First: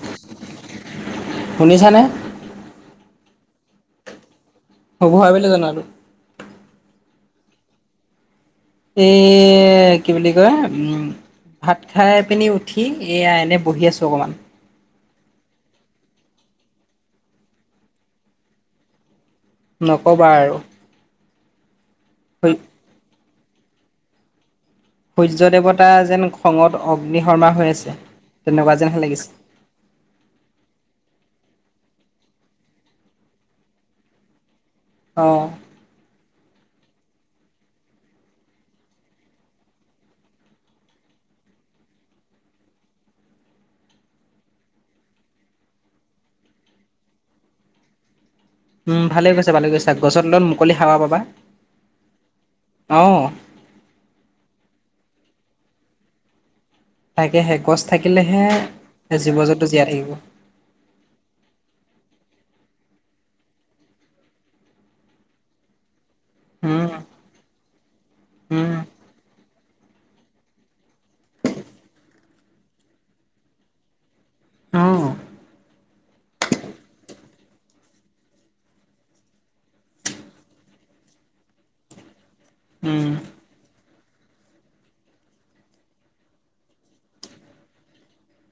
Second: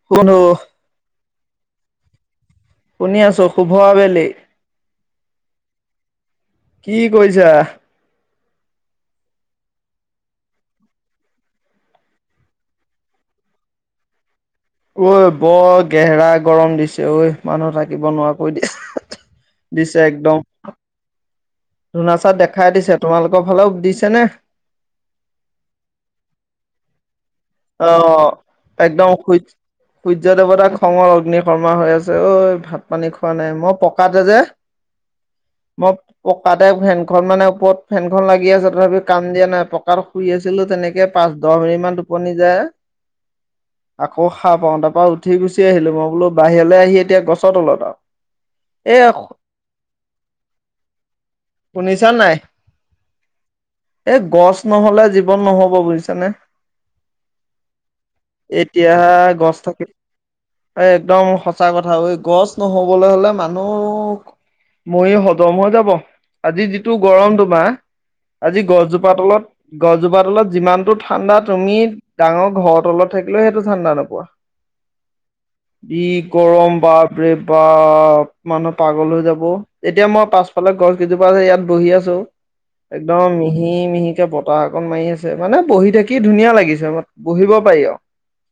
[unintelligible] শুনিছানে শুনি আছো শুভ আবেলি শুভ আবেলি জনালোঁ কি কৰিছা এ কি বুলি কয় উম ভাত খাই পিনি উঠি এয়া এনেই বহি আছোঁ অকণমান ঐ বৰ গেহৰা গৰম দিছে ঐ মানুহ থাকিব নোৱাৰাকৈ দিছে নক'বা আৰু ধোনাচাত দেখাই দিছে তোমালোকৰ ফালেও দিছে নে? সূৰ্য দেৱতা যেন খঙত অগ্নিশৰ্মা হৈ অ আছে তেনেকুৱা যেনহে একদম লাগিছে। সূ সূৰ্য দেৱতাক খঙৰ অগ্নিকৰ্মা হৈ আছে ঐ ভাত পানী খোৱা নাই মই পকাতে যে [inaudible] অ'। [unintelligible] পকাতে ফেনখন মানে ওপৰত ফেনখন লাগি আছে তথাপি কাম দিয়া নাই পকাৰ শুই আছিলোঁ তেনেকে পাঁচ দহ মিনিট মান টোপনি যায়। আকৌ সাৰ পাওঁ তাৰ পৰা উঠি গুচি আহিলোঁ মই বোলো বাহিৰলৈ আহি এতিয়া গছৰ তলত আৰু। এ উম, ভালে কৈছা ভালে কৈছা গছত তলত মুকলি হাৱা পাবা। শুনিছা নাই অ'। এই গছ নহ'লে জীৱন নহ'ব বুজিছানেৱ তাকেহে গছ থাকিলেহে, জীৱ জন্ত জীয়াই থাকিব। এই একদম সঁচা কথা ঐ গছ নহ'বলৈ হ'লে মানুহ মৰি খতম হৈ যাব, আজি উম যিটো গৰম তোমাৰ, আজি উম গছজোপ [unintelligible] তলত গছজোপা তলত যিমানটো ঠাণ্ডা তুমি ডাঙৰ ঘৰৰ তলত থাকিলেও সেইটো ঠাণ্ডা নোপোৱা। অ কি গৰম বা বাপৰে বাপ মানুহ পাগল হৈ যাব, এতিয়া মই পাছফালে গছ কেইজোপা আছে ইয়াত বহি আছোঁ। উম একদম মিহি মিহিকে বতাহ অকণ মাৰি আছে মানে বহি থাকি কি ধুনীয়া লাগিছে অলপ বহিব পাৰি আৰু।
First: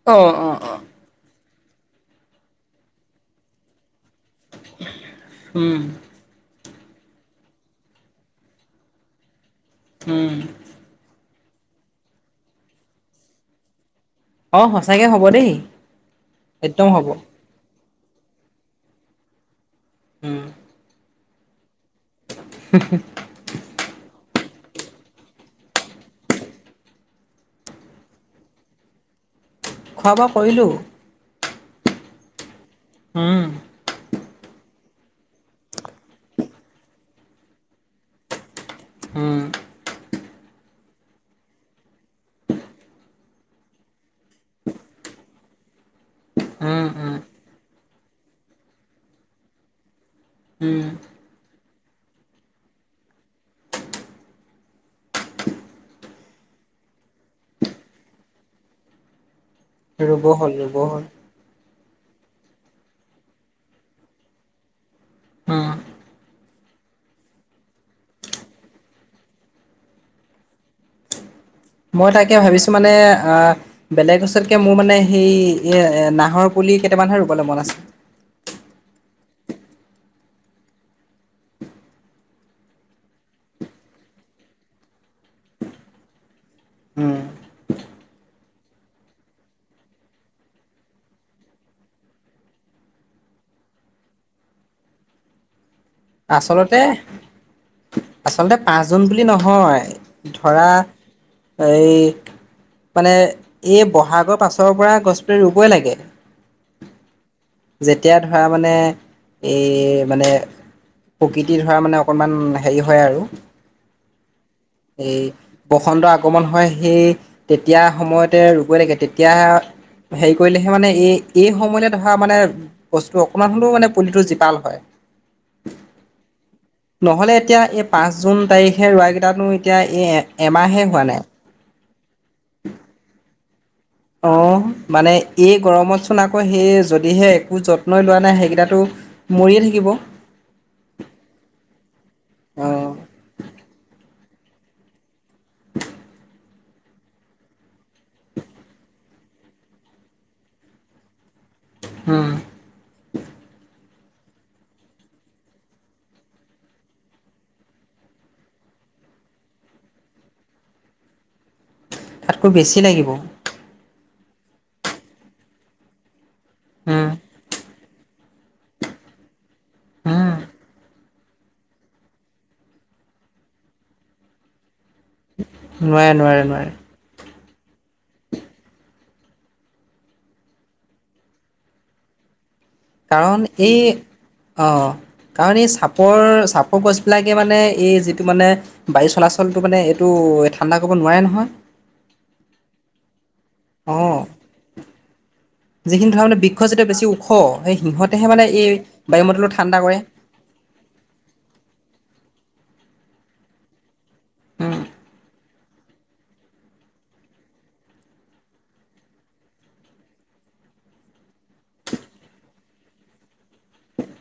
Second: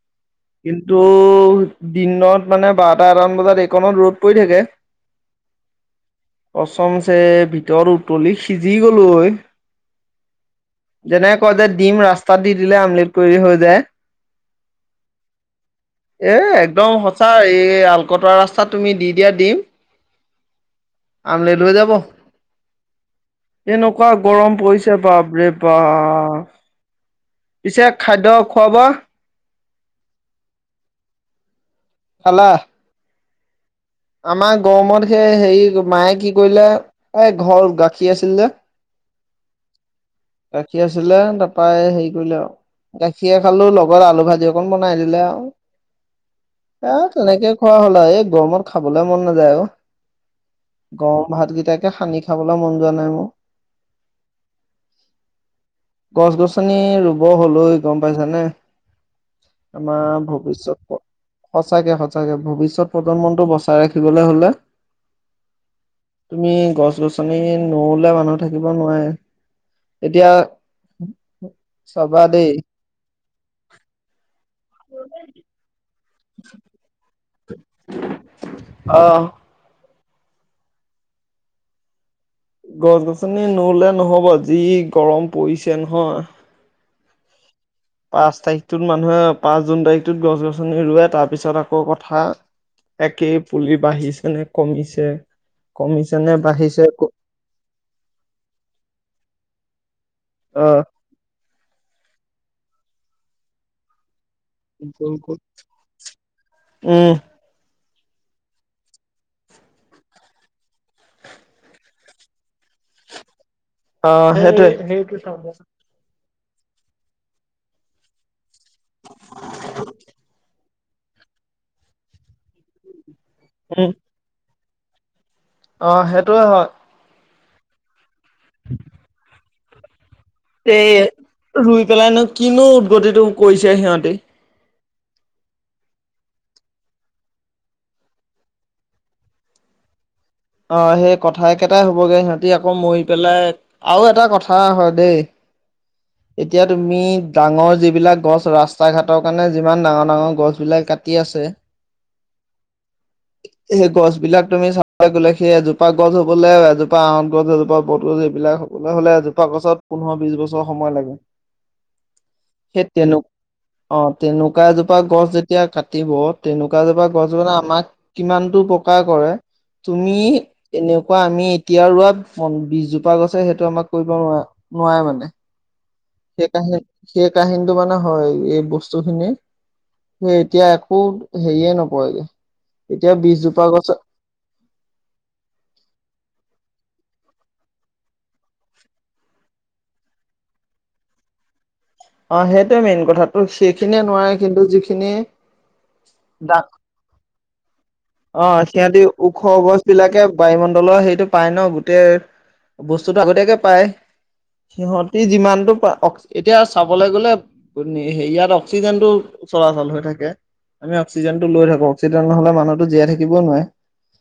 অ', অ', অ'। কিন্তু দিনত মানে বাৰটা এটামান বজাত এইকণত ৰ'দ পৰি থাকে। উম। কচমচে ভিতৰত উতলি সিজি গ'লোঁ হয়। উম। যেনেক কয় যে দিম ৰাস্তাত দি দিলে আমলিত কৰি হৈ যায়। এ, অ সঁচাকে হ'ব দেই একদম সঁচা এই আলকটৰা ৰা [unintelligible] তুমি দি দিয়া দিম। উম। আমলেট হয় যাব। [unintelligible] এনেকুৱা গৰম পৰিছে বাপৰে বাপ। পিছে খাদ্য খুৱা বোৱা। খোৱা বোৱা কৰিলোঁ। খালা। উম। আমাৰ গৰমত সেই হেৰি মায়ে কি কৰিলে, এই ঘৰ গাখীৰ আছিল যে। উম। গাখীৰ আছিলে তাৰপৰা হেৰি কৰিলে আৰু। গাখীৰে খালোঁ লগত আলু ভাজি অকণ বনাই দিলে আৰু। উম এ, উম তেনেকে খোৱা হ'ল আৰু এই গৰমত খাবলৈ মন নাযায় অ'। উম গৰম ভাতকেইটাকে সানি খাবলৈ মন যোৱা নাই মোৰ। গছ গছনি ৰুব হ'ল ঐ গম পাইছানে। আমাৰ ৰুব হ'ল ৰুব ভৱিষ্যয়ত হ'ল সঁচাকে সঁচাকে ভৱিষ্যত প্ৰজন্মটো বচাই ৰাখিবলৈ হ'লে। উম। তুমি গছ গছনি নুৰুলে মানুহ থাকিব নোৱাৰে। এতিয়া মই চাবা তাকে দেই ভাবিছোঁ মানে অ' বেলেগ ওচৰতকে মোৰ মানে সেই এ, নাহৰ পুলি কেইটামানহে ৰুবলৈ মন আছে। অ'। গছ গছনি নুৰুলে নহ'ব যি গৰম পৰিছে নহয়। উম। পাঁচ তাৰিখটোত মানুহে পাঁচ জুন তাৰিখটোত গছ গছনি ৰুৱে তাৰপিছত আকৌ কথা। একেই পুলি বাঢ়িছে নে কমিছে? কমিছে নে আচলতে, বাঢ়িছে আচলতে পাঁচজন বুলি নহয়। ধৰা আহ এই মানে এই বহাগৰ পাছত গৰপৰা গছপুলি ৰুবই লাগে। উম। যেতিয়া ধৰা মানে এই মানে প্ৰকৃতি ধৰা মানে অকণমান হেৰি হয় আৰু। অ' সেইটোৱেই। এই বসন্ত আগমন হয়, সেই তেতিয়া সময়তে গই লাগে তেতিয়া হেৰি কৰিলেহে মানে এই এই সময়লৈ ধৰা মানে বস্তু অকণমান হ'লেও উম মানে পুলিটো জীপাল হয়। অ' সেইটোয়ে হয়। নহ'লে এতিয়া এই পাঁচ জুন তাৰিখে ৰোৱা কেইটাতো এতিয়া এই এ, এমাহে হোৱা নাই। ৰুই পেলাইনো কিনো উদগতিটো কৰিছে সিহঁতে। অ' মানে এই গৰমতচোন আকৌ সেই যদিহে একো যত্নই লোৱা নাই সেইকেইটাতো মৰিয়ে থাকিব। অ' সেই কথাই কেইটাই হ'বগৈ সিহঁতি আকৌ অ' মৰি পেলাই আৰু এটা কথা হয় দে এতিয়া তুমি ডাঙৰ যিবিলাক গছ ৰাস্তা ঘাটৰ কাৰণে যিমান ডাঙৰ ডাঙৰ গছবিলাক কাটি আছে উম। [inaudible] সেই গছবিলাক তুমি চাবাই গ'লে সেই এজোপা গছ হ'বলে, এজোপা আঁহত গছ, এজোপা বট গছ এইবিলাক হ'ব কলৈ হ'লে জোপা গছত পোন্ধৰ বিশ বছৰ সময় লাগে। তাতকৈ বেছি সেই লাগিব। তেনে অ' তেনেকুৱা এজোপা গছ যেতিয়া কাটিব তেনেকুৱা জোপা উম, গছ বানে আমাক কিমানটো অপকাৰ কৰে, তুমি উম, এনেকুৱা আমি এতিয়া ৰোৱা বিছজোপা গছে সেইটো আমাক কৰিব নোৱাৰা নোৱাৰে মানে। নোৱাৰে নোৱাৰে। সেই নোৱাৰে। কাহিন সেই কাহিনীটো মানে হয়। এই বস্তুখিনি সে এতিয়া একো হেৰিয়ে নপৰেগে। এতিয়া কাৰণ বিছজোপা এই, গছত অ' কাৰণ এই চাপৰ চাপৰ গছবিলাকে মানে এই যিটো মানে বায়ু চলাচলটো মানে এইটো ঠাণ্ডা কৰিব নোৱাৰে নহয়। অ' সেইটোয়ে মেইন কথা, ত' সেইখিনিয়ে অ', নোৱাৰে কিন্তু যিখিনি যিখিনি ধৰা মানে ডা বৃক্ষ যেতিয়া বেছি ওখ সেই সিহঁত অ' সিহঁতি ওখ গছবিলাকে বায়ুমণ্ডলৰ সেইটো পাই ন' গোটেই বস্তুতটো আগতীয়াকে পাই। উম সিহঁতি যিমানটো অ' এতিয়া চাবলৈ গ'লে ইয়াত অক্সিজেনটো চলাচল হৈ থাকে। আমি অক্সিজেনটো লৈ থাকো, অক্সিজেন নহ'লে মানুহতো জীয়াই থাকিবও নোৱাৰে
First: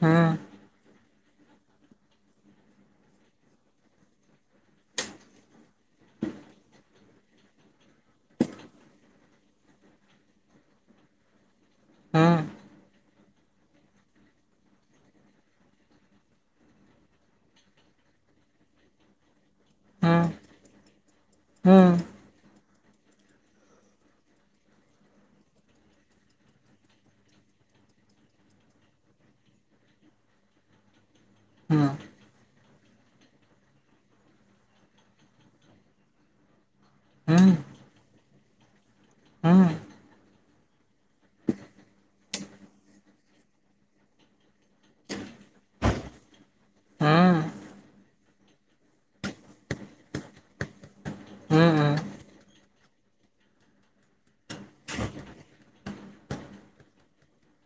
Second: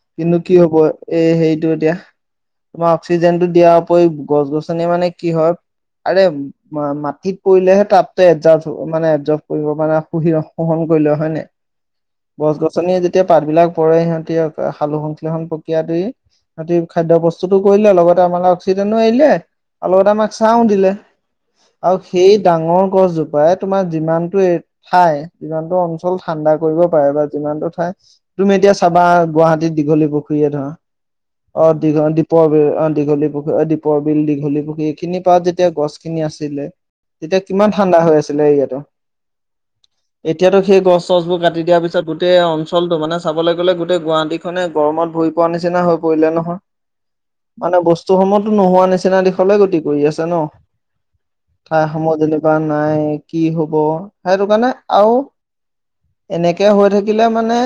উম কিন্তু কি হ'ব, এই হেৰিটো এতিয়া? তোমাৰ অক্সিজেনটো দিয়াৰ উপৰি গছ গছনি মানে কি হয়, আৰে মাটিত পৰিলেহে তাপটো মানে এডজাষ্ট কৰিব মানে শোহন কৰি লয় হয় নাই? উম গছ গছনি যেতিয়া পাতবিলাক পৰে সিহঁতি সালোক সংশ্লেষণ প্ৰক্ৰিয়া দি সিহঁতি খাদ্য প্ৰস্তুতো কৰিলে লগতে আমালে অক্সিজেনো এৰিলে। আৰু লগতে আমাক ছাওঁ দিলে। উম আৰু সেই ডাঙৰ গছজোপাই তোমাৰ যিমানটো ঠাই যিমানটো অঞ্চল ঠাণ্ডা কৰিব পাৰে বা যিমানটো ঠাই তুমি এতিয়া চাবা গুৱাহাটীত দীঘলী পুখুৰীয়ে ধৰা অ' উম দীঘ দীপৰ বিল, অ' দীঘলী পুখুৰী, অ' দীপৰ বিল, দীঘলী পুখুৰী এইখিনি পা যেতিয়া গছ খিনি আছিলে তেতিয়া উম কিমান ঠাণ্ডা হৈ আছিলে এৰিয়াতো। উম এতিয়াতো সেই গছ চছবোৰ কাটি দিয়াৰ পিছত গোটেই অঞ্চলটো মানে চাবলে গ'লে গোটেই গুৱাহাটী খনে গৰমত ভুৰি পোৱা নিচিনা হৈ পৰিলে নহয়। উম উম উম মানে বস্তুসমূহতো নোহোৱা নিচিনা দিশলৈ গতি কৰি আছে ন। ঠাইসমূহ যেনিবা নাই কি হ'ব সেইটো কাৰণে আৰু। এনেকে হৈ থাকিলে মানে।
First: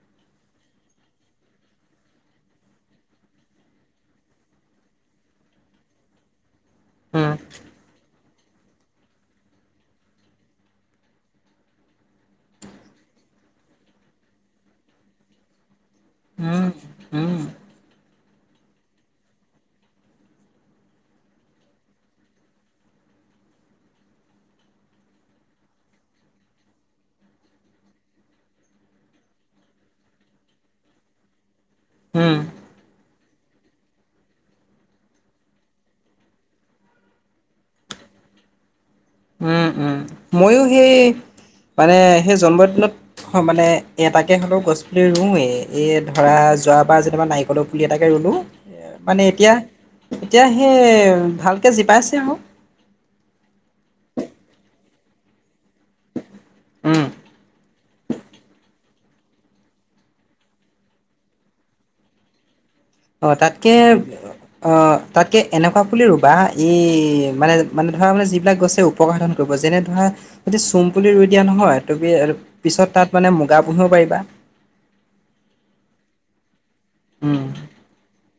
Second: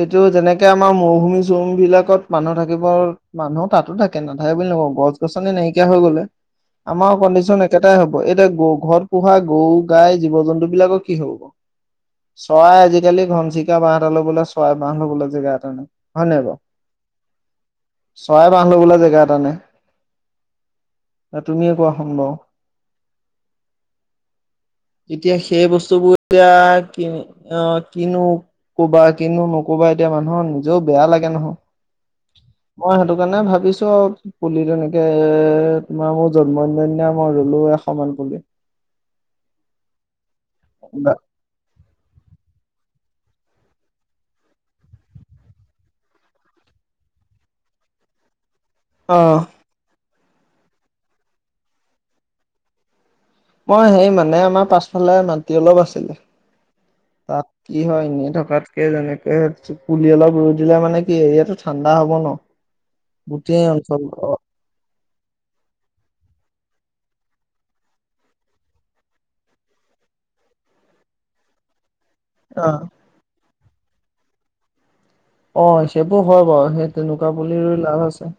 এইটো যেনেকে আমাৰ মৰুভূমি চৰুম বিলাকত মানুহ থাকিবৰ। মানুহ তাতো থাকে নাথাকে বুলি নকওঁ গছ গছনি নাইকিয়া হৈ গলে আমাৰ উম কণ্ডিশন। একেইটাই হ'ব এতিয়া গ ঘৰত পোহা গৰু গাই জীৱ জন্তু বিলাকৰ কি হ'ব। চৰাই আজিকালি ঘনচিকা বা এটা ল'বলৈ ছয় মাহ ল'বলৈ জেগা এটা নাই হয় ন বাৰু। উম উম চৰাই বান্ধ বো জেগা এটা নেই। তুমিয়ে কোৱা চোন বাৰু। এতিয়া সেই বস্তুবোৰ এতিয়া ক আহ কিনো কবা কিনো নক'বা এতিয়া মানুহৰ নিজেও বেয়া লাগে নহয়। উম, মই সেইটো কাৰণে ভাবিছো পুলি তেনেকে এ তোমাৰ মোৰ জন্ম দা মই ৰলো এ [inaudible] উম, উম, ময়ো সেই মানে সেই জন্মদিনত। অ, মানে এটাকে হ'লেও গছ পুলিৰুৱে এ ধৰা যোৱাবাৰ যেতিাবা নাৰিকলৰ পুলি এটাকে ৰুলোঁ অ মানে এতিয়া এতিয়া সেই ভালকৈ জিপাইছে আৰু। মই সেই মানে আমাৰ পাছফালে মাটি অলপ আছিলে উম তাত। কি হয় এনেই থকাতকে যেনেকে পুলি অলপ ৰুই দিলে মানে কি এৰিয়াটো ঠাণ্ডা হ'ব ন। [unintelligible] অ, তাতকে। অঞ্চল অ, তাতকে এনেকুৱা পুলি ৰুবা ই মানে মানে ধৰা মানে যিবিলাক গছেও। উপসাধন কৰিব যেনে ধৰা যদি চোম পুলি ৰুই দিয়া নহয় ত অ', পিছত তাত মানে মুগা পুহিব পাৰিবা। অ, সেইবোৰ হয় বাৰু সেই তেনেকুৱা উম পুলিৰো লাভ আছে।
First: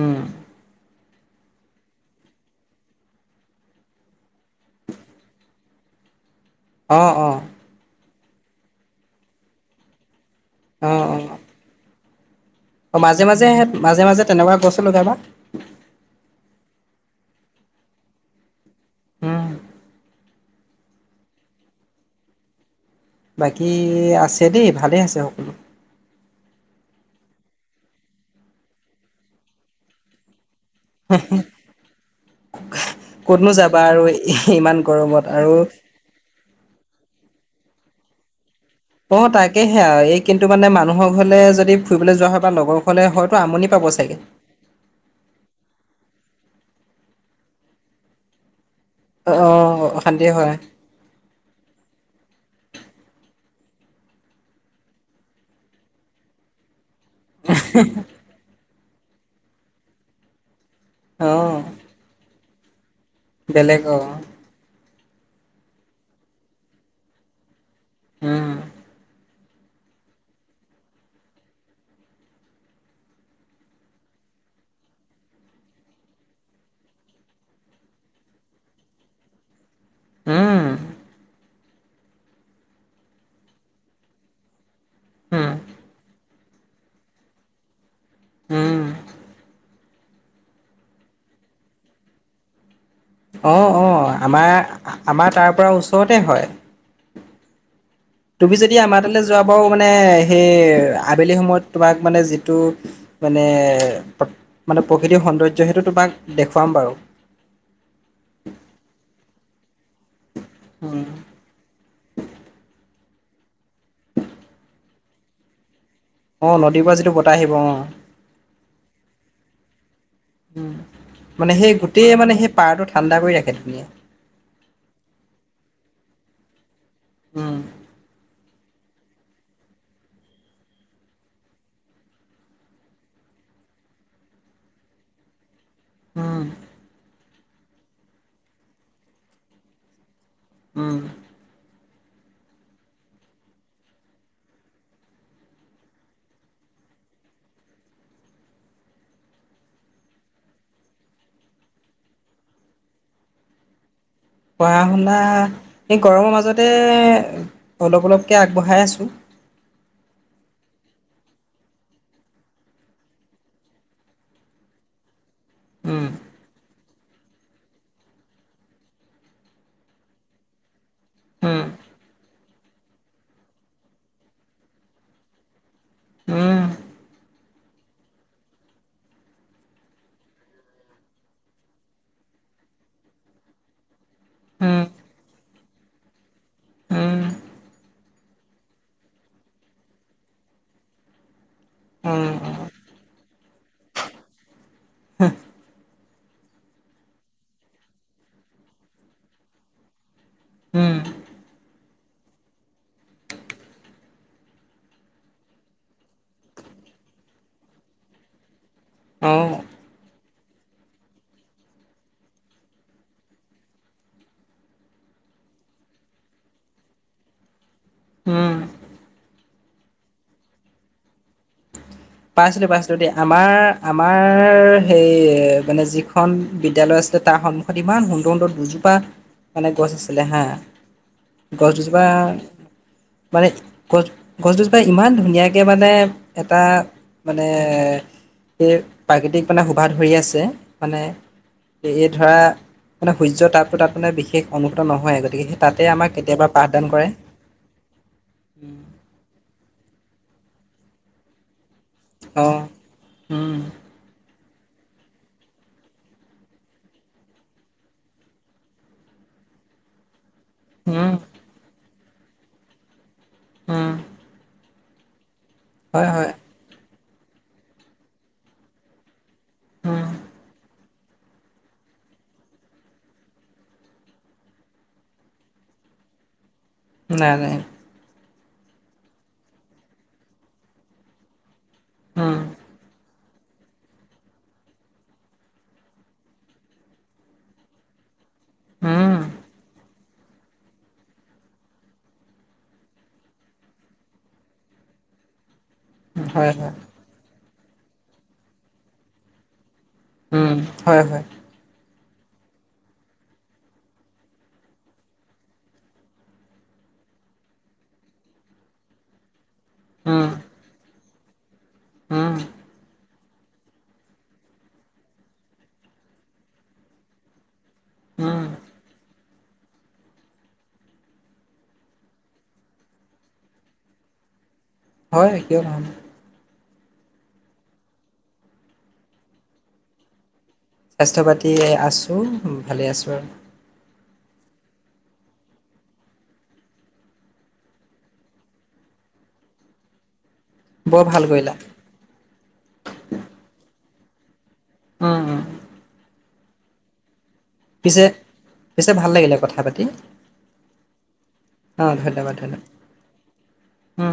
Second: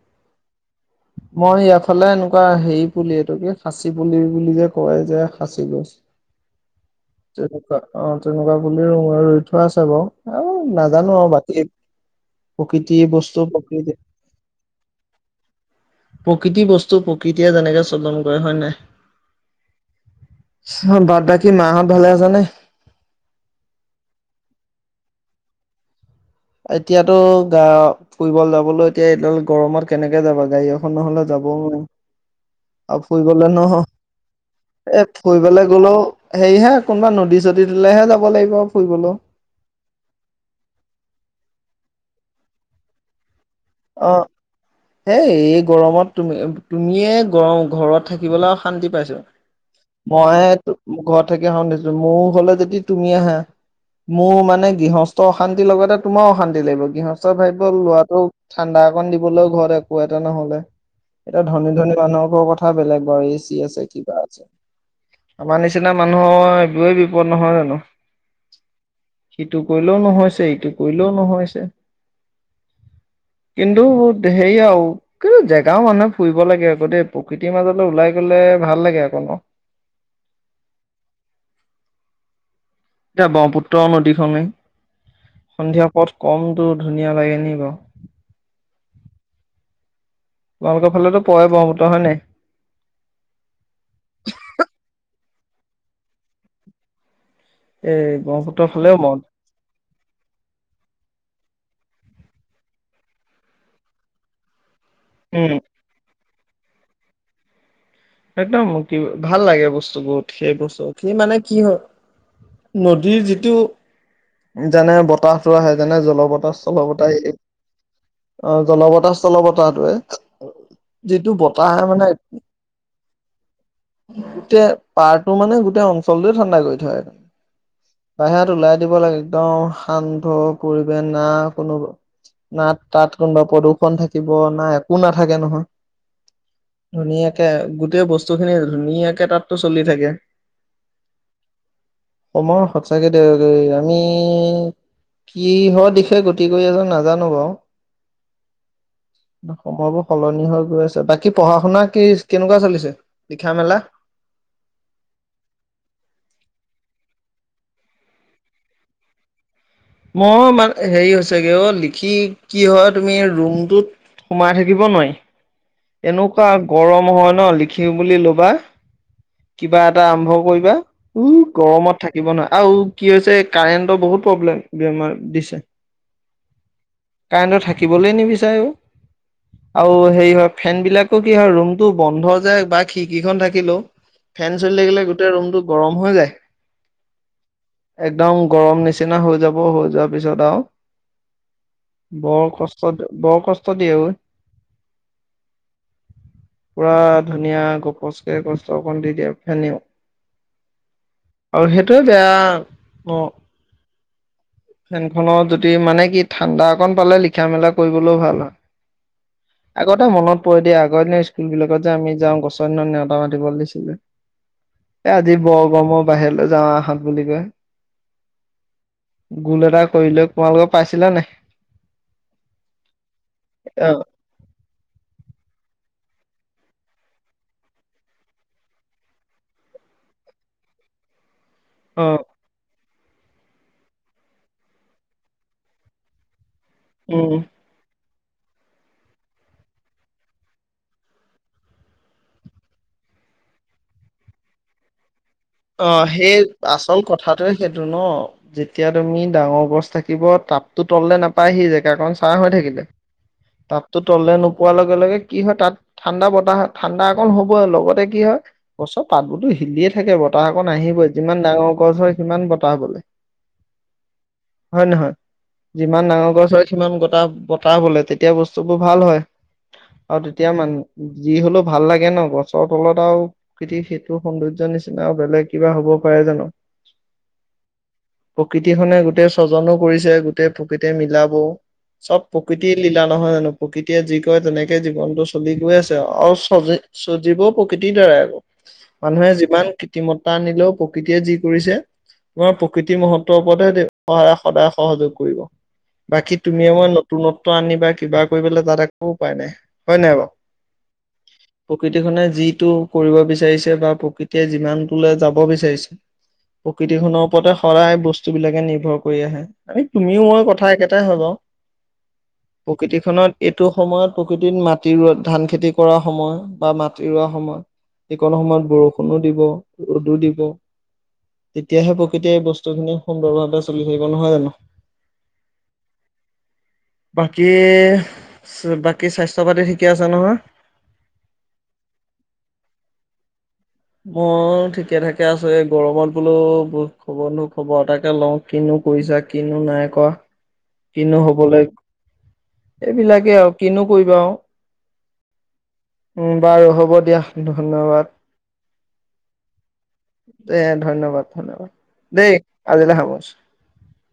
উম মই ইয়াৰফালে এনেকুৱা হেৰি পুলি এইটো কি। খাঁচি পুলি বুলি যে কয় যে সাঁচি গছ। অ, অ, তেনেকুৱা অ, তেনেকুৱা বুলি ৰই থোৱা আছে বাৰু আৰু অ নাজানো অ আৰু বাকী। প্ৰকৃতি অ, মাজে বস্তু মাজে প্ৰকৃতি মাজে মাজে তেনেকুৱা গছ লগাবা। প্ৰকৃতি বস্তু প্ৰকৃতিয়ে যেনেকে চলন কৰে হয় নে নহয়। উম, বাদ বাকী মাহঁত ভালে আছানে। বাকী আছে দেই, ভালেই আছে সকলো। এতিয়াতো গা ফুৰিব যাবলৈ এতিয়া এইডাল গৰমত কেনেকে যাবা গায় নহ'লে যাবও নোৱাৰি। আৰু ফুৰিবলে ক'তনো ন যাবা আৰু ইমান এ গৰমত আৰু ফুৰিবলৈ গ'লে ও। হেৰিহে কোনোবা নদী চদী দিলেহে যাব লাগিব। ফুৰিবলৈও অ, তাকেহে আৰু এই কিন্তু মানে মানুহৰ ঘৰলে যদি ফুৰিবলৈ যোৱা হয় বা লগৰ ঘৰলে হয়তো আমনি। পাব অ, চাগে হেই এই গৰমত তুমি তুমিয়ে গৰম ঘৰত থাকিবলৈ। শান্তি পাইছো অ', অশান্তি মই হয় ঘৰত থাকি সধিছো মোৰ হ'লে যদি তুমি আহা। মোৰ মানে গৃহস্থ অশান্তিৰ লগতে তোমাৰ অশান্তি লাগিব গৃহস্থ। তাৰত ভাব্য লৰাটো ঠাণ্ডা অকণ দিবলৈও ঘৰত একো এটা নহ'লে। এতিয়া অ', ধনী ধনী মানুহৰ কথা বেলেগ বাৰু এ চি বেলেগ আছে অ', কিবা আছে। আমাৰ নিচিনা মানুহৰ এইবৰেেই বিপদ নহয় জানো। উম, সিটো কৰিলেও নহৈছে ইটো কৰিলেও নহৈছে। কিন্তু হেৰি আও কিন্তু জেগাও মানুহে ফুৰিব লাগে আকৌ দেই প্ৰকৃতিৰ মাজলৈ ওলাই গ'লে ভাল লাগে আকৌ ন উম। [unintelligible] ব্ৰহ্মপুত্ৰ নদীখনে উম, সন্ধিয়া পথ। কমটো ধুনীয়া লাগে নি বাৰু। উম। ফালেতো পৰে ব্ৰহ্মপুত্ৰ হয় নে নাই। অ অ আমাৰ, আমাৰ তাৰ পৰা ওচৰতে হয়। [unintelligible] তুমি যদি ফালেও আমাৰ মন তালৈ যোৱা বাৰু মানে সেই আবেলি সময়ত তোমাক মানে যিটো। মানে, মানে প্ৰকৃতিক উম, সৌন্দৰ্য সেইটো তোমাক দেখুৱাম বাৰু। একদম কি ভাল লাগে বস্তুবোৰ উম, সেই [unintelligible] মানে কি হয়। নদীৰ যিটো। যেনে বতাহটো আহে যেনে অ জলবতাহ নদীৰ পৰা স্থল'বতাহ। যিটো বতাহ [unintelligible] আহিব অ অ জলবতাহ স্থলবতাহটোয়ে। মানে সেই গোটেই মানে সেই পাৰটো ঠাণ্ডা কৰি ৰাখে ধুনীয়া। [unintelligible] পাৰটো মানে গোটেই অঞ্চলটোয়ে ঠাণ্ডা কৰি থয়। উম। বাহিৰত ওলাই দিব লাগে একদম শান্ত পৰিৱেশ না কোনো। না তাত কোনবা প্ৰদূ্ষন থাকিব না একো নাথাকে নহয়। উম। ধুনীয়াকে গোটেই বস্তু খিনি ধুনীয়াকে তাতটো চলি থাকে। উম। অমৰ সঁচাকে। [unintelligible] আমি কিহৰ দিশে গতি কৰি আছোঁ নাজানো বাৰু। সময়বোৰ সলনি হৈ গৈ আছে বাকী পঢ়া শুনা কি কেনেকুৱা চলিছে। লিখা মেলা। পঢ়া শুনাা এই গৰমৰ মাজতে অলপ অলপকৈ আগবঢ়াই আছোঁ। মই মাৰ হেৰি হৈছেগে অ লিখি কি হয় তুমি ৰুমটো। সোমাই থাকিব নোৱাৰি উম এনেকুৱা গৰম হয় নহ লিখিম বুলি ল'বা। কিবা এটা আৰম্ভ কৰিবা উ উম গৰমত থাকিব নৱা আৰু কি হৈছে কাৰেণ্টৰ বহুত প্ৰব্লেম বেমাৰ দিছে। [unintelligible] কাৰেণ্টটো থাকিবলৈ নিবিচাৰে অ। আৰু হেৰি হয় ফেন বিলাকো কি হয় ৰুমটো বন্ধ যে বা খিৰিকিখন থাকিলেও। ফেন চলি উম থাকিলে গোটেই ৰুমটো গৰম হৈ যায়। উম। একদম গৰম নিচিনা হৈ যাব হৈ যোৱাৰ পিছত আৰু উম বৰ উম কচ [unintelligible] বৰ কষ্ট দিয়ে অই। পুৰা ধুনীয়া গপচকে। [unintelligible] [unintelligible] দি দিয়ে এনেও উম, আৰু সেই [unintelligible] বেয়া অ। ফেনখনো যদি মানে কি ঠাণ্ডা অকণ পালে লিখা মেলা কৰিবলৈও ভাল হয়। অ। আগতে মনত পৰি দিয়া আগৰ দিনৰ স্কুল বিলাকত যে আমি যাওঁ গছৰ [unintelligible] নেওতা মাতিবলৈ দিছি এ আজি বৰ গৰমৰ বাহিৰলৈ যাওঁ [unintelligible] বুলি কৈ। উম। গোল এটা কৰি লৈ [unintelligible] পাইছিলা নে নাই। পাইছিলোঁ পাইছিলোঁ দেই আমাৰ, আমাৰ। [inaudible] সেই মানে যিখন বিদ্যালয় আছিলে তাৰ সন্মুখত ইমান সুন্দৰ সুন্দৰ দুুজোপা। মানে গছ আছিলে হা গছ দুজোপা। অ মানে গছ গছ দুজোপাই ইমান ধুনীয়াকৈ মানে এটা উম মানে সেই প্ৰাকৃতিক মানে শোভা ধৰি আছে মানে এই ধৰা মানে সূৰ্য তাপটো তাত মানে বিশেষ অনুভূত নহয় গতিকে সেই তাতে অ', আমাক সেই কেতিয়াবা পাঠদান আচল কৰে। কথাত সেইটো ন যেতিয়া তুমি ডাঙৰ গছ থাকিব তাত তো তললে নাপায় সি জেগা কাৰণ ছাঁ অ হৈ থাকিলে উম তাততো তলে নোপোৱাৰ লগে লগে কি হয় তাত ঠাণ্ডা বতাহ ঠাণ্ডা অকণ হ'বই লগতে কি হয় গছৰ পাতবোৰতো হিলিয়ে থাকে বতাহ বতাহকন উম আহিবই যিমান ডাঙৰ গছ হয় সিমান বতাহ বলেলৈ হম হয় নহয় যিমান ডাঙৰ গছ হয় সিমান গটা বতাহ বোলে তেতিয়া বস্তুবোৰ ভাল হয়। উম অ', তেতিয়া মানে যি হলেও ভাল লাগে ন গছৰ তলত আৰু সেইটো সৌন্দৰ্য নিচিনা বেলেগ কিবা হ'ব পাৰে জানো নাই নাই। প্ৰকৃতিখনে গোটেই স্বজনো কৰিছে গোটেই প্ৰকৃতিয় মিলাব চব উম প্ৰকৃতি লীলা নহয় জানো প্ৰকৃতিয়ে যি কয় তেনেকে জীৱনটো চলি গৈ আছে আৰু চজি চ জীৱ প্ৰকৃতিৰ দ্বাৰাই আকৌ উম, মানুহে যিমান তিমত্তা আনিলেও প্ৰকৃতিয়ে যি কৰিছে তোমাৰ প্ৰকৃতিৰ মহত্বৰ ওপৰতহে সায় সদায় সহযোগ কৰিব বাকী হয়, তুমিয়ে হয়, মই নতুনত্ব আনিবা কিবা কৰিবলৈ তাত একো উপায় নাই হয় নাই বাৰু উম হয় হয়। প্ৰকৃতিখনে যিটো কৰিব বিচাৰিছে বা প্ৰকৃতিয়ে যিমানটোলৈ যাব বিচাৰিছে প্ৰকৃতিখনৰ ওপৰতে সদায় বস্তু বিলাকে নিৰ্ভৰ কৰি আহে আমি তুমিও উম, মই কথা একেটাই হবা উম, প্ৰকৃতিখনত এইটো সময়ত প্ৰকৃতিত মাটি ৰ ধান খেতি কৰা সময় বা মাটি ৰোৱা সময় যিক উম, সময়ত বৰষুণো দিব ৰ'দো দিব তেতিয়াহে প্ৰকৃতিয় এই বস্তু খিনি সুন্দৰভাৱে চলি থাকিব নহয় জানো হয় কিয় নহয় বাকী বাকী স্বাস্থ্য পাতি ঠিকেই আছে নহয়। স্বাস্থ্য পাতি আছো ভালে আছো আৰু মই ঠিকে থাকে আছো এই গৰমত বোলো খবৰ নো খবৰ এটাকে লওঁ কিনো কৰিছা কিনো নাই কোৱা বৰ কিনো ভাল কৰিলা। হবলৈ এইবিলাকে আৰু কিনো কৰিবা আৰু উম অ', উম বাৰু হ'ব দিয়া পিছে, ধন্যবাদ। পিছে ভাল লাগিলে কথা পাতি। দে ধন্যবাদ ধন্যবাদ অ', ধন্যবাদ, দেই ধন্যবাদ, আজিলে সামৰিছোঁ। উম